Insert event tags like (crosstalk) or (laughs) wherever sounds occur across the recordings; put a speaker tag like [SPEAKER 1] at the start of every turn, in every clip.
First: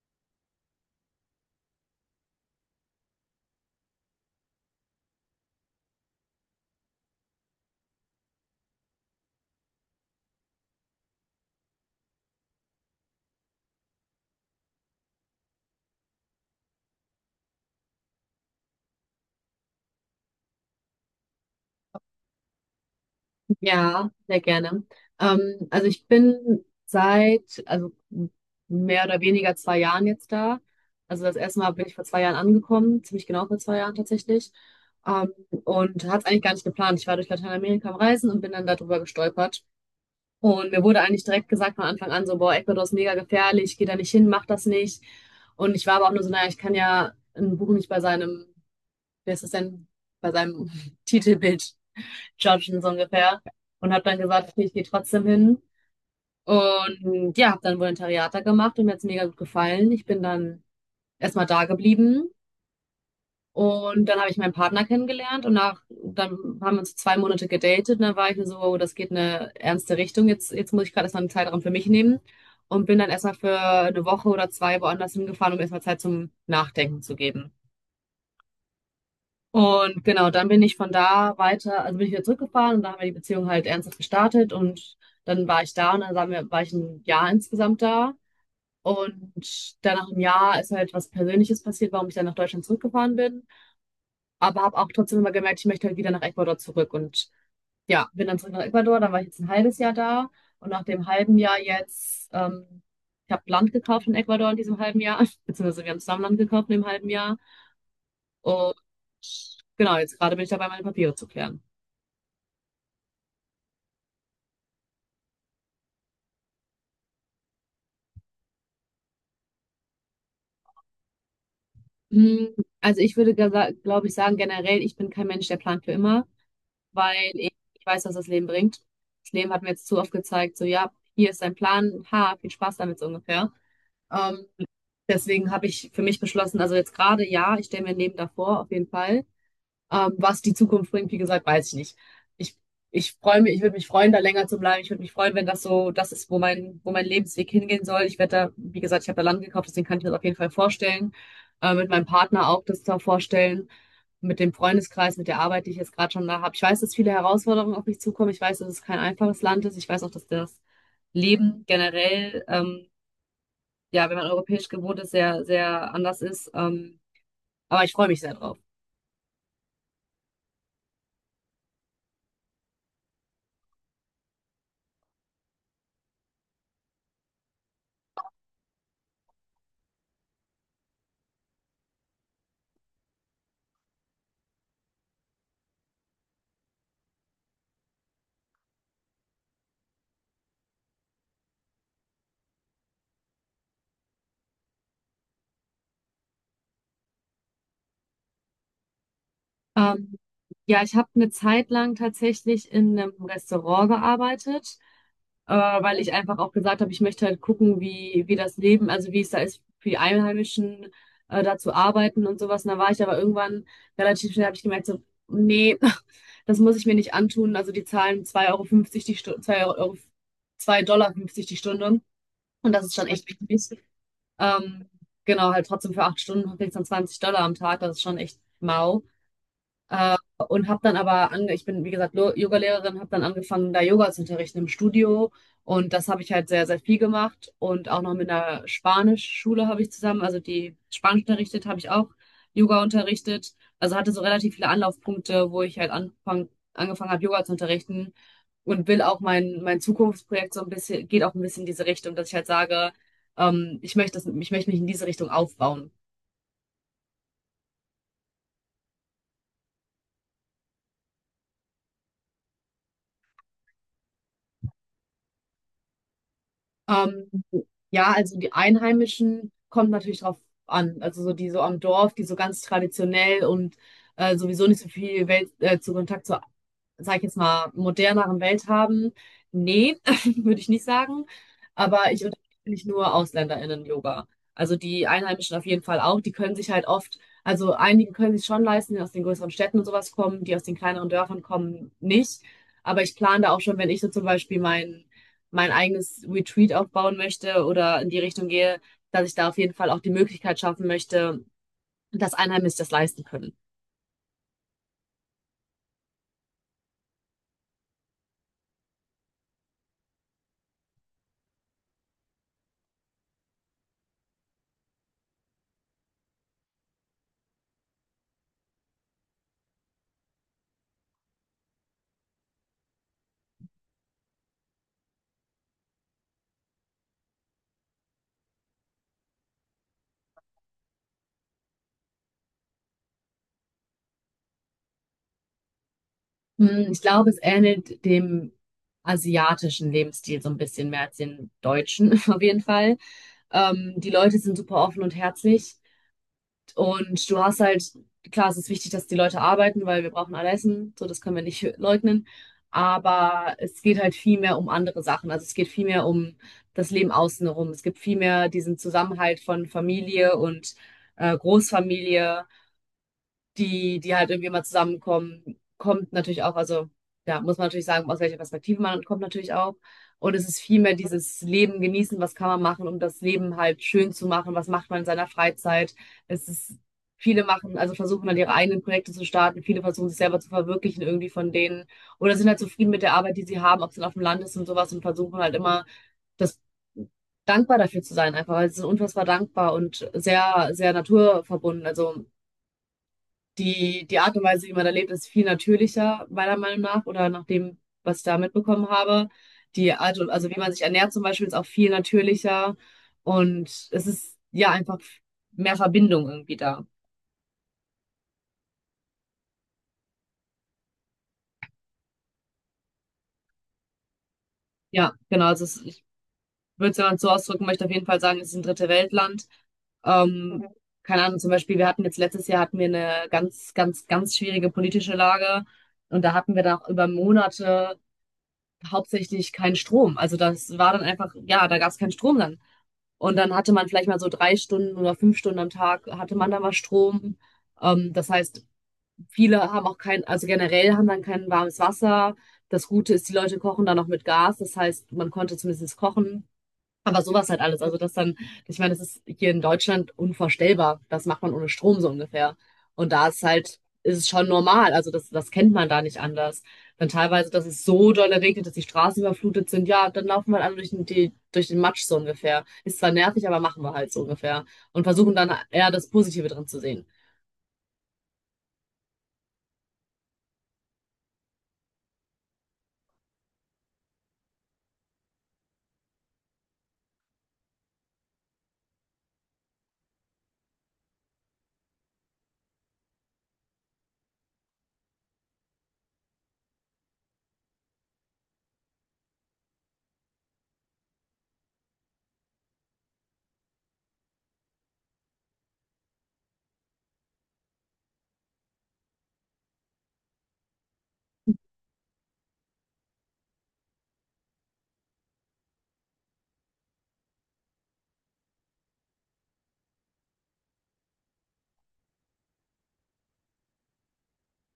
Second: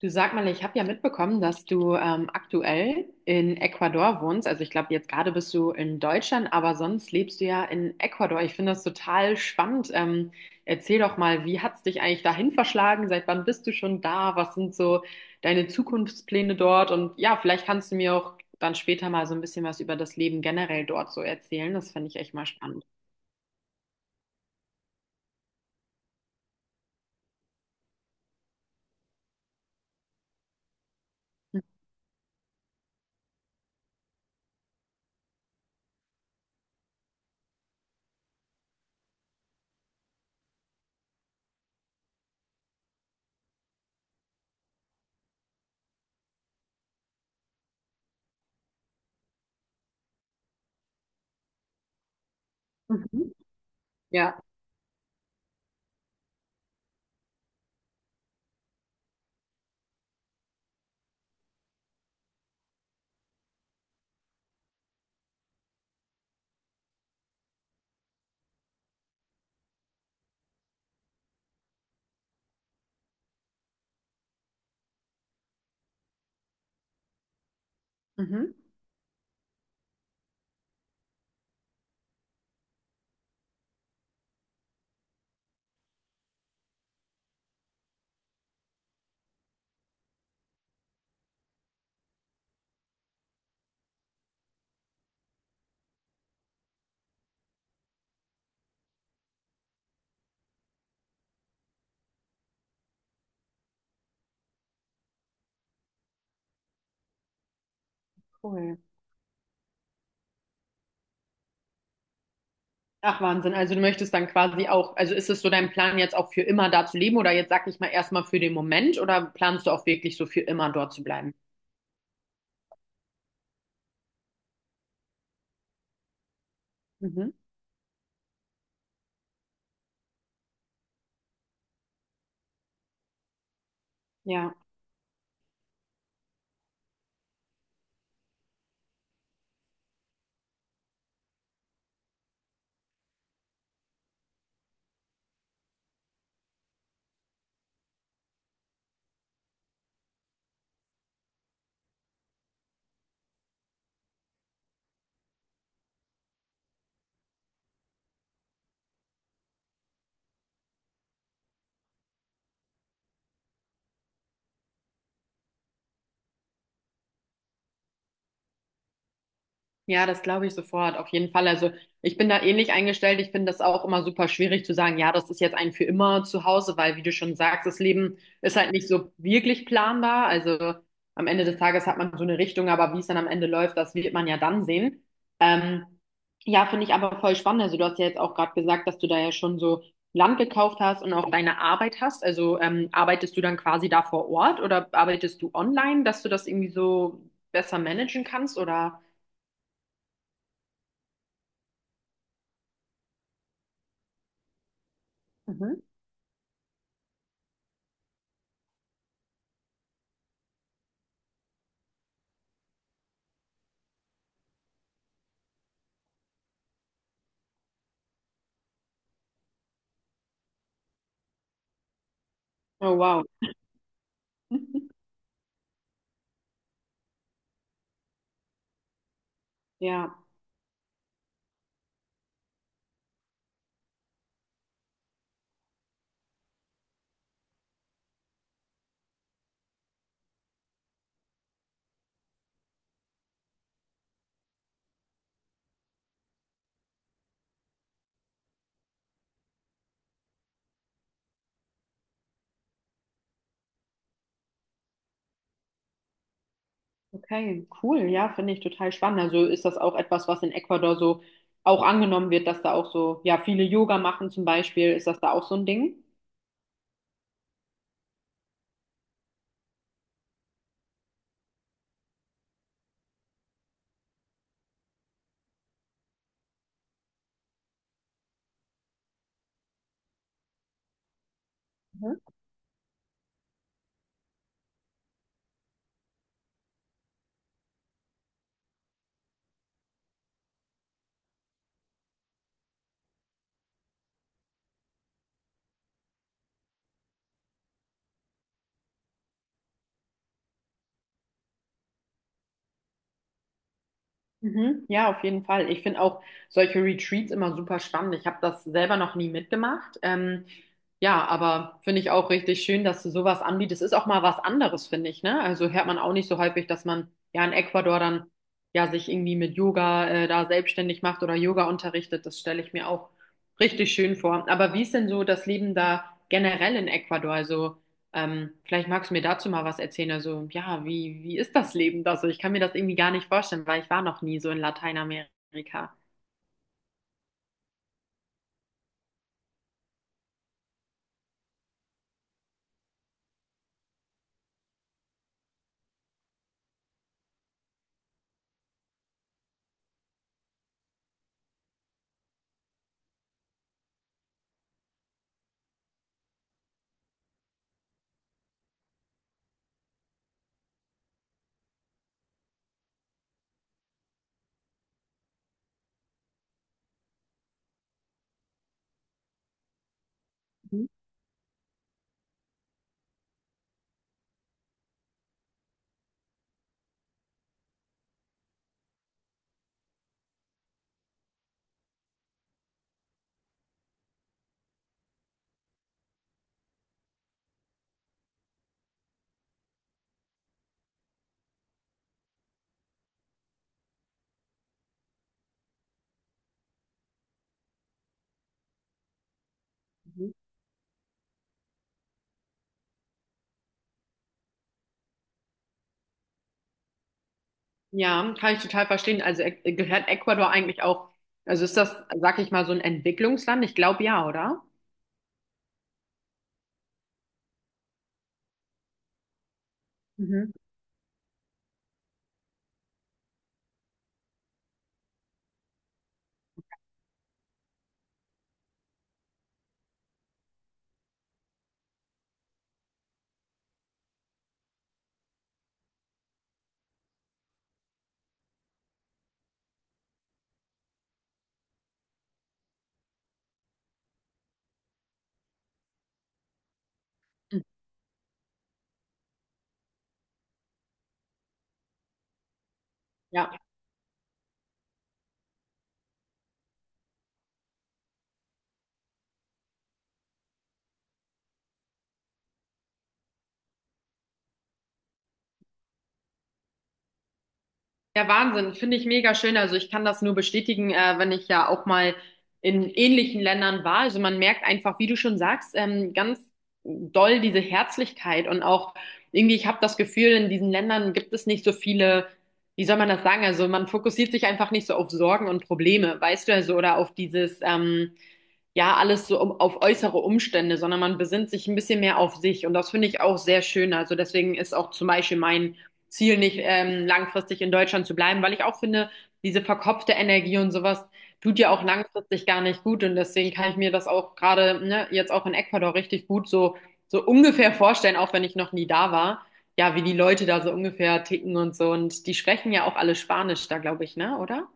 [SPEAKER 1] Du, sag mal, ich habe ja mitbekommen, dass du aktuell in Ecuador wohnst. Also ich glaube, jetzt gerade bist du in Deutschland, aber sonst lebst du ja in Ecuador. Ich finde das total spannend. Erzähl doch mal, wie hat's dich eigentlich dahin verschlagen? Seit wann bist du schon da? Was sind so deine Zukunftspläne dort? Und ja, vielleicht kannst du mir auch dann später mal so ein bisschen was über das Leben generell dort so erzählen. Das finde ich echt mal spannend.
[SPEAKER 2] Ja, sehr gerne. Also ich bin also mehr oder weniger 2 Jahren jetzt da. Also das erste Mal bin ich vor 2 Jahren angekommen, ziemlich genau vor 2 Jahren tatsächlich. Und hatte es eigentlich gar nicht geplant. Ich war durch Lateinamerika am Reisen und bin dann darüber gestolpert. Und mir wurde eigentlich direkt gesagt von Anfang an, so, boah, Ecuador ist mega gefährlich, geh da nicht hin, mach das nicht. Und ich war aber auch nur so, naja, ich kann ja ein Buch nicht bei seinem, wer ist das denn, bei seinem (laughs) Titelbild judgen, so
[SPEAKER 1] Mhm.
[SPEAKER 2] ungefähr. Und habe dann
[SPEAKER 1] Ja.
[SPEAKER 2] gesagt, okay, ich gehe trotzdem hin. Und ja, habe dann Volontariat da gemacht und mir hat's mega gut gefallen. Ich bin dann erstmal da geblieben und dann habe ich meinen Partner kennengelernt und dann haben wir uns 2 Monate gedatet und dann war ich mir so, oh, das geht in eine ernste Richtung. Jetzt muss ich gerade erstmal einen Zeitraum für mich nehmen und bin dann erstmal für eine Woche oder zwei woanders hingefahren, um erstmal Zeit zum Nachdenken zu geben.
[SPEAKER 1] Mhm.
[SPEAKER 2] Und genau, dann bin ich von da weiter, also bin ich wieder zurückgefahren und da haben wir die Beziehung halt ernsthaft gestartet und dann war ich da und dann war ich ein Jahr insgesamt da. Und dann nach einem Jahr ist halt was Persönliches passiert, warum ich dann nach Deutschland zurückgefahren bin. Aber habe auch trotzdem immer gemerkt, ich möchte halt wieder nach Ecuador zurück. Und ja, bin dann zurück nach Ecuador, dann war ich jetzt ein halbes Jahr da. Und nach dem halben Jahr jetzt, ich habe Land gekauft in Ecuador in diesem halben Jahr, (laughs) beziehungsweise wir haben zusammen Land gekauft in dem halben Jahr. Und
[SPEAKER 1] Cool.
[SPEAKER 2] genau, jetzt gerade bin ich dabei, meine Papiere zu klären.
[SPEAKER 1] Ach Wahnsinn, also du möchtest dann quasi auch, also ist es so dein Plan jetzt auch für immer da zu leben oder jetzt sag ich mal erstmal für den Moment oder planst du auch wirklich so für immer dort zu bleiben?
[SPEAKER 2] Hm, Also ich würde, glaube ich, sagen, generell, ich bin kein Mensch, der plant für immer, weil
[SPEAKER 1] Mhm.
[SPEAKER 2] ich weiß, was das Leben bringt. Das Leben hat mir jetzt zu oft gezeigt, so, ja, hier ist dein Plan, ha, viel Spaß damit, so ungefähr. Ähm,
[SPEAKER 1] Ja.
[SPEAKER 2] Deswegen habe ich für mich beschlossen, also jetzt gerade ja, ich stelle mir ein Leben davor, auf jeden Fall. Was die Zukunft bringt, wie gesagt, weiß ich nicht. Ich, ich freue mich, ich würde mich freuen, da länger zu bleiben. Ich würde mich freuen, wenn das so das ist, wo mein Lebensweg hingehen soll. Ich werde da, wie gesagt, ich habe da Land gekauft, deswegen kann ich mir das auf jeden Fall vorstellen. Mit meinem Partner auch das da vorstellen. Mit dem Freundeskreis, mit der Arbeit, die ich jetzt gerade schon da habe. Ich weiß, dass viele Herausforderungen auf mich zukommen. Ich weiß, dass es kein einfaches Land ist. Ich weiß auch, dass das Leben generell, ja, wenn man europäisch gewohnt ist, sehr, sehr anders ist. Aber ich freue mich sehr drauf.
[SPEAKER 1] Ja, das glaube ich sofort, auf jeden Fall. Also ich bin da ähnlich eingestellt. Ich finde das auch immer super schwierig zu sagen, ja, das ist jetzt ein für immer zu Hause, weil, wie du schon sagst, das Leben ist halt nicht so wirklich planbar. Also am Ende des Tages hat man so eine Richtung, aber wie es dann am Ende läuft, das wird man ja dann sehen. Ähm, ja, finde ich aber voll spannend. Also du hast ja jetzt auch gerade gesagt, dass du da ja schon so Land gekauft hast und auch deine Arbeit hast. Also arbeitest du dann quasi da vor Ort oder arbeitest du online, dass du das irgendwie so besser managen kannst oder?
[SPEAKER 2] Ähm, ja, ich habe eine Zeit lang tatsächlich in einem Restaurant gearbeitet,
[SPEAKER 1] Mhm.
[SPEAKER 2] weil ich einfach auch gesagt habe, ich möchte halt gucken, wie das Leben, also wie es da ist, für die Einheimischen da zu arbeiten und sowas. Und da war ich aber irgendwann relativ schnell, habe ich gemerkt, so, nee, (laughs) das muss ich mir nicht antun. Also die zahlen 2,50 € die Stunde, 2 Euro, 2,50 $ die Stunde. Und das
[SPEAKER 1] Oh,
[SPEAKER 2] ist schon
[SPEAKER 1] wow.
[SPEAKER 2] echt wenig. Ähm,
[SPEAKER 1] (laughs)
[SPEAKER 2] genau, halt trotzdem für 8 Stunden kriegst du dann 20 $ am Tag, das ist schon echt mau. Äh,
[SPEAKER 1] Ja,
[SPEAKER 2] und habe dann aber, ange ich bin wie gesagt Yogalehrerin, habe dann angefangen, da Yoga zu unterrichten im Studio. Und das habe ich halt sehr, sehr viel gemacht. Und auch noch mit einer Spanischschule habe ich zusammen, also die Spanisch unterrichtet, habe ich auch Yoga unterrichtet. Also hatte so relativ viele Anlaufpunkte, wo ich halt angefangen habe, Yoga zu unterrichten. Und will auch mein Zukunftsprojekt so ein bisschen, geht auch ein bisschen in diese Richtung, dass ich halt sage, ich möchte das, ich möchte mich in diese Richtung aufbauen.
[SPEAKER 1] okay, cool. Ja, finde ich total spannend. Also ist das auch etwas, was in Ecuador so auch angenommen wird, dass da auch so, ja, viele Yoga machen zum Beispiel. Ist das da auch so ein Ding?
[SPEAKER 2] Ähm, ja, also die Einheimischen kommt natürlich drauf an. Also so die so am Dorf, die so ganz traditionell und sowieso nicht so viel Welt, zu Kontakt zur, sag ich jetzt mal, moderneren Welt haben? Nee, (laughs) würde ich nicht sagen. Aber ich unterrichte nicht nur AusländerInnen Yoga. Also die Einheimischen auf jeden Fall auch. Die können sich halt oft, also einige können sich schon leisten, die aus den größeren Städten und sowas kommen, die aus den kleineren Dörfern kommen nicht. Aber ich plane da auch schon, wenn ich so zum Beispiel mein eigenes Retreat aufbauen möchte oder in die Richtung gehe, dass ich da auf jeden Fall auch die Möglichkeit schaffen möchte, dass Einheimische das leisten können.
[SPEAKER 1] Mhm. Ja, auf jeden Fall. Ich finde auch solche Retreats immer super spannend. Ich habe das selber noch nie mitgemacht. Ja, aber finde ich auch richtig schön, dass du sowas anbietest. Ist auch mal was anderes, finde ich, ne? Also hört man auch nicht so häufig, dass man ja in Ecuador dann ja sich irgendwie mit Yoga da selbstständig macht oder Yoga unterrichtet. Das stelle ich mir auch richtig schön vor. Aber wie ist denn so das Leben da generell in Ecuador? Also vielleicht magst du mir dazu mal was erzählen. Also, ja, wie, wie ist das Leben da so? Ich kann mir das irgendwie gar nicht vorstellen, weil ich war noch nie so in Lateinamerika.
[SPEAKER 2] Ich glaube, es ähnelt dem asiatischen Lebensstil so ein bisschen mehr als den deutschen, (laughs) auf jeden Fall. Die Leute sind super offen und herzlich. Und du hast halt, klar, es ist wichtig, dass die Leute arbeiten, weil wir brauchen alle Essen. So, das können wir nicht (laughs) leugnen. Aber es geht halt viel mehr um andere Sachen. Also es geht viel mehr um das Leben außen herum. Es gibt viel mehr diesen Zusammenhalt von Familie und Großfamilie, die die halt irgendwie immer zusammenkommen, kommt natürlich auch, also ja, muss man natürlich sagen, aus welcher Perspektive man kommt, natürlich auch. Und es ist
[SPEAKER 1] Mhm,
[SPEAKER 2] vielmehr dieses Leben genießen, was kann man machen, um das Leben halt schön zu machen, was macht man in seiner Freizeit. Es ist, viele machen, also versuchen dann ihre eigenen Projekte zu starten, viele versuchen sich selber zu verwirklichen irgendwie von denen oder sind halt zufrieden mit der Arbeit, die sie haben, ob es dann auf dem Land ist und sowas und versuchen halt immer das dankbar dafür zu sein, einfach, weil sie sind unfassbar dankbar und sehr, sehr naturverbunden. Also die Art und Weise, wie man da lebt, ist viel natürlicher, meiner Meinung nach, oder nach dem, was ich da mitbekommen habe. Die Art und,
[SPEAKER 1] mhm.
[SPEAKER 2] also wie man sich ernährt zum Beispiel, ist auch viel natürlicher. Und es ist ja einfach mehr Verbindung irgendwie da.
[SPEAKER 1] Ja, kann ich total verstehen. Also gehört Ecuador eigentlich auch, also ist das, sag ich mal, so ein Entwicklungsland? Ich glaube ja, oder?
[SPEAKER 2] Ja, genau. Also ich würde es, wenn man es so ausdrücken möchte, auf jeden Fall sagen, es ist ein dritte Weltland.
[SPEAKER 1] Mhm.
[SPEAKER 2] Ähm, Keine Ahnung, zum Beispiel, wir hatten jetzt letztes Jahr hatten wir eine ganz, ganz, ganz schwierige politische Lage. Und da hatten wir dann auch über Monate hauptsächlich keinen Strom. Also das war dann einfach, ja, da gab es keinen Strom dann. Und dann hatte man vielleicht mal so 3 Stunden oder 5 Stunden am Tag, hatte man dann mal Strom. Das heißt, viele haben auch kein, also generell haben dann kein warmes Wasser. Das Gute ist, die Leute kochen dann noch mit Gas. Das heißt, man konnte zumindest kochen. Aber sowas halt alles. Also das dann, ich meine, das ist hier in Deutschland unvorstellbar. Das macht man ohne Strom, so ungefähr. Und da ist
[SPEAKER 1] Ja.
[SPEAKER 2] halt, ist es schon normal. Also das kennt man da nicht anders. Dann teilweise, dass es so doll regnet, dass die Straßen überflutet sind. Ja, dann laufen wir halt alle durch den Matsch, so ungefähr. Ist zwar nervig, aber machen wir halt, so ungefähr. Und versuchen dann eher das Positive drin zu sehen.
[SPEAKER 1] Ja, Wahnsinn, finde ich mega schön. Also ich kann das nur bestätigen, wenn ich ja auch mal in ähnlichen Ländern war. Also man merkt einfach, wie du schon sagst, ganz doll diese Herzlichkeit und auch irgendwie, ich habe das Gefühl, in diesen Ländern gibt es nicht so viele, wie soll man das sagen? Also man fokussiert sich einfach nicht so auf Sorgen und Probleme, weißt du, also oder auf dieses, ja alles so um, auf äußere Umstände, sondern man besinnt sich ein bisschen mehr auf sich. Und das finde ich auch sehr schön. Also deswegen ist auch zum Beispiel mein Ziel nicht, langfristig in Deutschland zu bleiben, weil ich auch finde, diese verkopfte Energie und sowas tut ja auch langfristig gar nicht gut. Und deswegen kann ich mir das auch gerade, ne, jetzt auch in Ecuador richtig gut so, so ungefähr vorstellen, auch wenn ich noch nie da war. Ja, wie die Leute da so ungefähr ticken und so. Und die sprechen ja auch alle Spanisch da, glaube ich, ne? Oder?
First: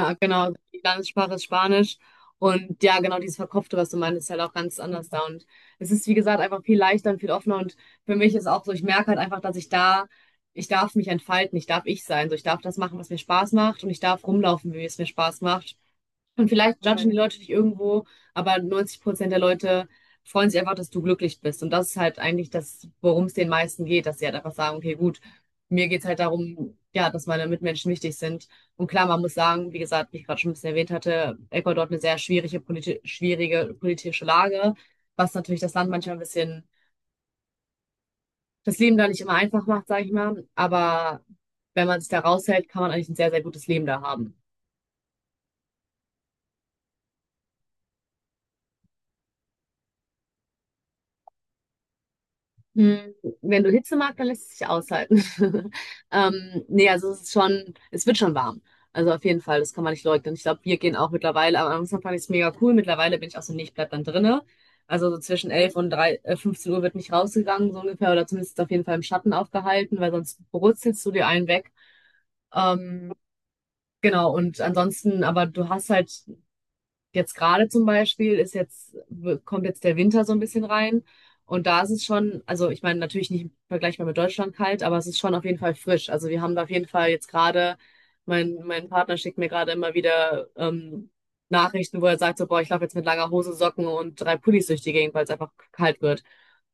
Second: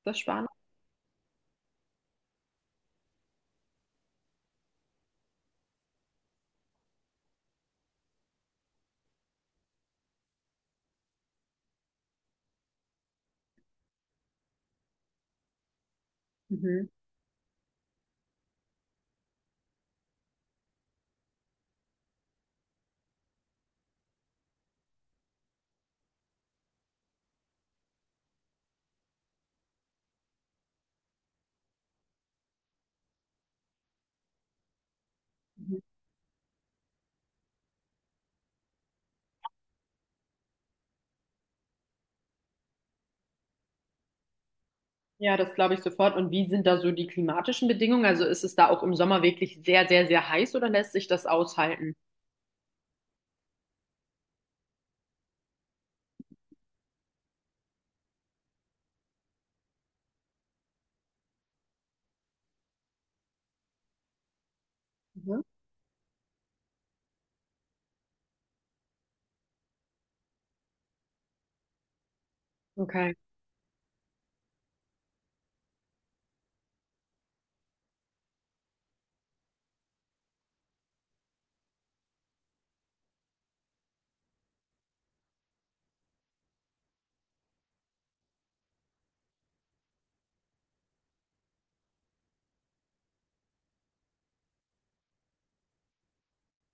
[SPEAKER 1] Ist das Spanisch?
[SPEAKER 2] genau. Die Landessprache ist Spanisch. Und ja, genau dieses Verkopfte, was du meinst, ist halt auch ganz anders da. Und es ist, wie gesagt, einfach viel leichter und viel offener. Und für mich ist auch so, ich merke halt einfach, dass ich da, ich darf mich entfalten, ich darf ich sein. So, ich darf das machen, was mir Spaß macht und ich darf rumlaufen, wie es mir Spaß macht. Und vielleicht
[SPEAKER 1] Mhm.
[SPEAKER 2] judgen die, mhm, Leute dich irgendwo, aber 90% der Leute freuen sich einfach, dass du glücklich bist. Und das ist halt eigentlich das, worum es den meisten geht, dass sie halt einfach sagen, okay, gut, mir geht's halt darum, ja, dass meine Mitmenschen wichtig sind. Und klar, man muss sagen, wie gesagt, wie ich gerade schon ein bisschen erwähnt hatte, Ecuador hat eine sehr schwierige, politi schwierige politische Lage, was natürlich das Land manchmal ein bisschen, das Leben da nicht immer einfach macht, sage ich mal. Aber wenn man sich da raushält, kann man eigentlich ein sehr, sehr gutes Leben da haben.
[SPEAKER 1] Ja, das glaube ich sofort. Und wie sind da so die klimatischen Bedingungen? Also ist es da auch im Sommer wirklich sehr, sehr, sehr heiß oder lässt sich das aushalten?
[SPEAKER 2] Hm, Wenn du Hitze magst, dann lässt es sich aushalten. (laughs) Nee, also es ist schon, es wird schon warm. Also auf jeden Fall, das kann man nicht leugnen. Ich glaube, wir gehen auch mittlerweile, am Anfang fand ich es mega cool. Mittlerweile bin ich auch so, nee, ich bleib dann drinne. Also so
[SPEAKER 1] Mhm.
[SPEAKER 2] zwischen 11 und 3, 15 Uhr wird nicht rausgegangen, so ungefähr, oder zumindest auf jeden Fall im Schatten aufgehalten, weil sonst brutzelst du dir einen weg. Ähm,
[SPEAKER 1] Okay.
[SPEAKER 2] genau, und ansonsten, aber du hast halt jetzt gerade zum Beispiel kommt jetzt der Winter so ein bisschen rein. Und da ist es schon, also ich meine, natürlich nicht vergleichbar mit Deutschland kalt, aber es ist schon auf jeden Fall frisch. Also wir haben da auf jeden Fall jetzt gerade, mein Partner schickt mir gerade immer wieder Nachrichten, wo er sagt, so, boah, ich laufe jetzt mit langer Hose, Socken und drei Pullis durch die Gegend, weil es einfach kalt wird.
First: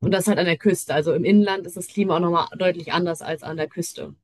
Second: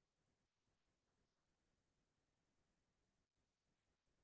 [SPEAKER 2] Und das halt an der Küste. Also im Inland ist das Klima auch nochmal deutlich anders als an der Küste.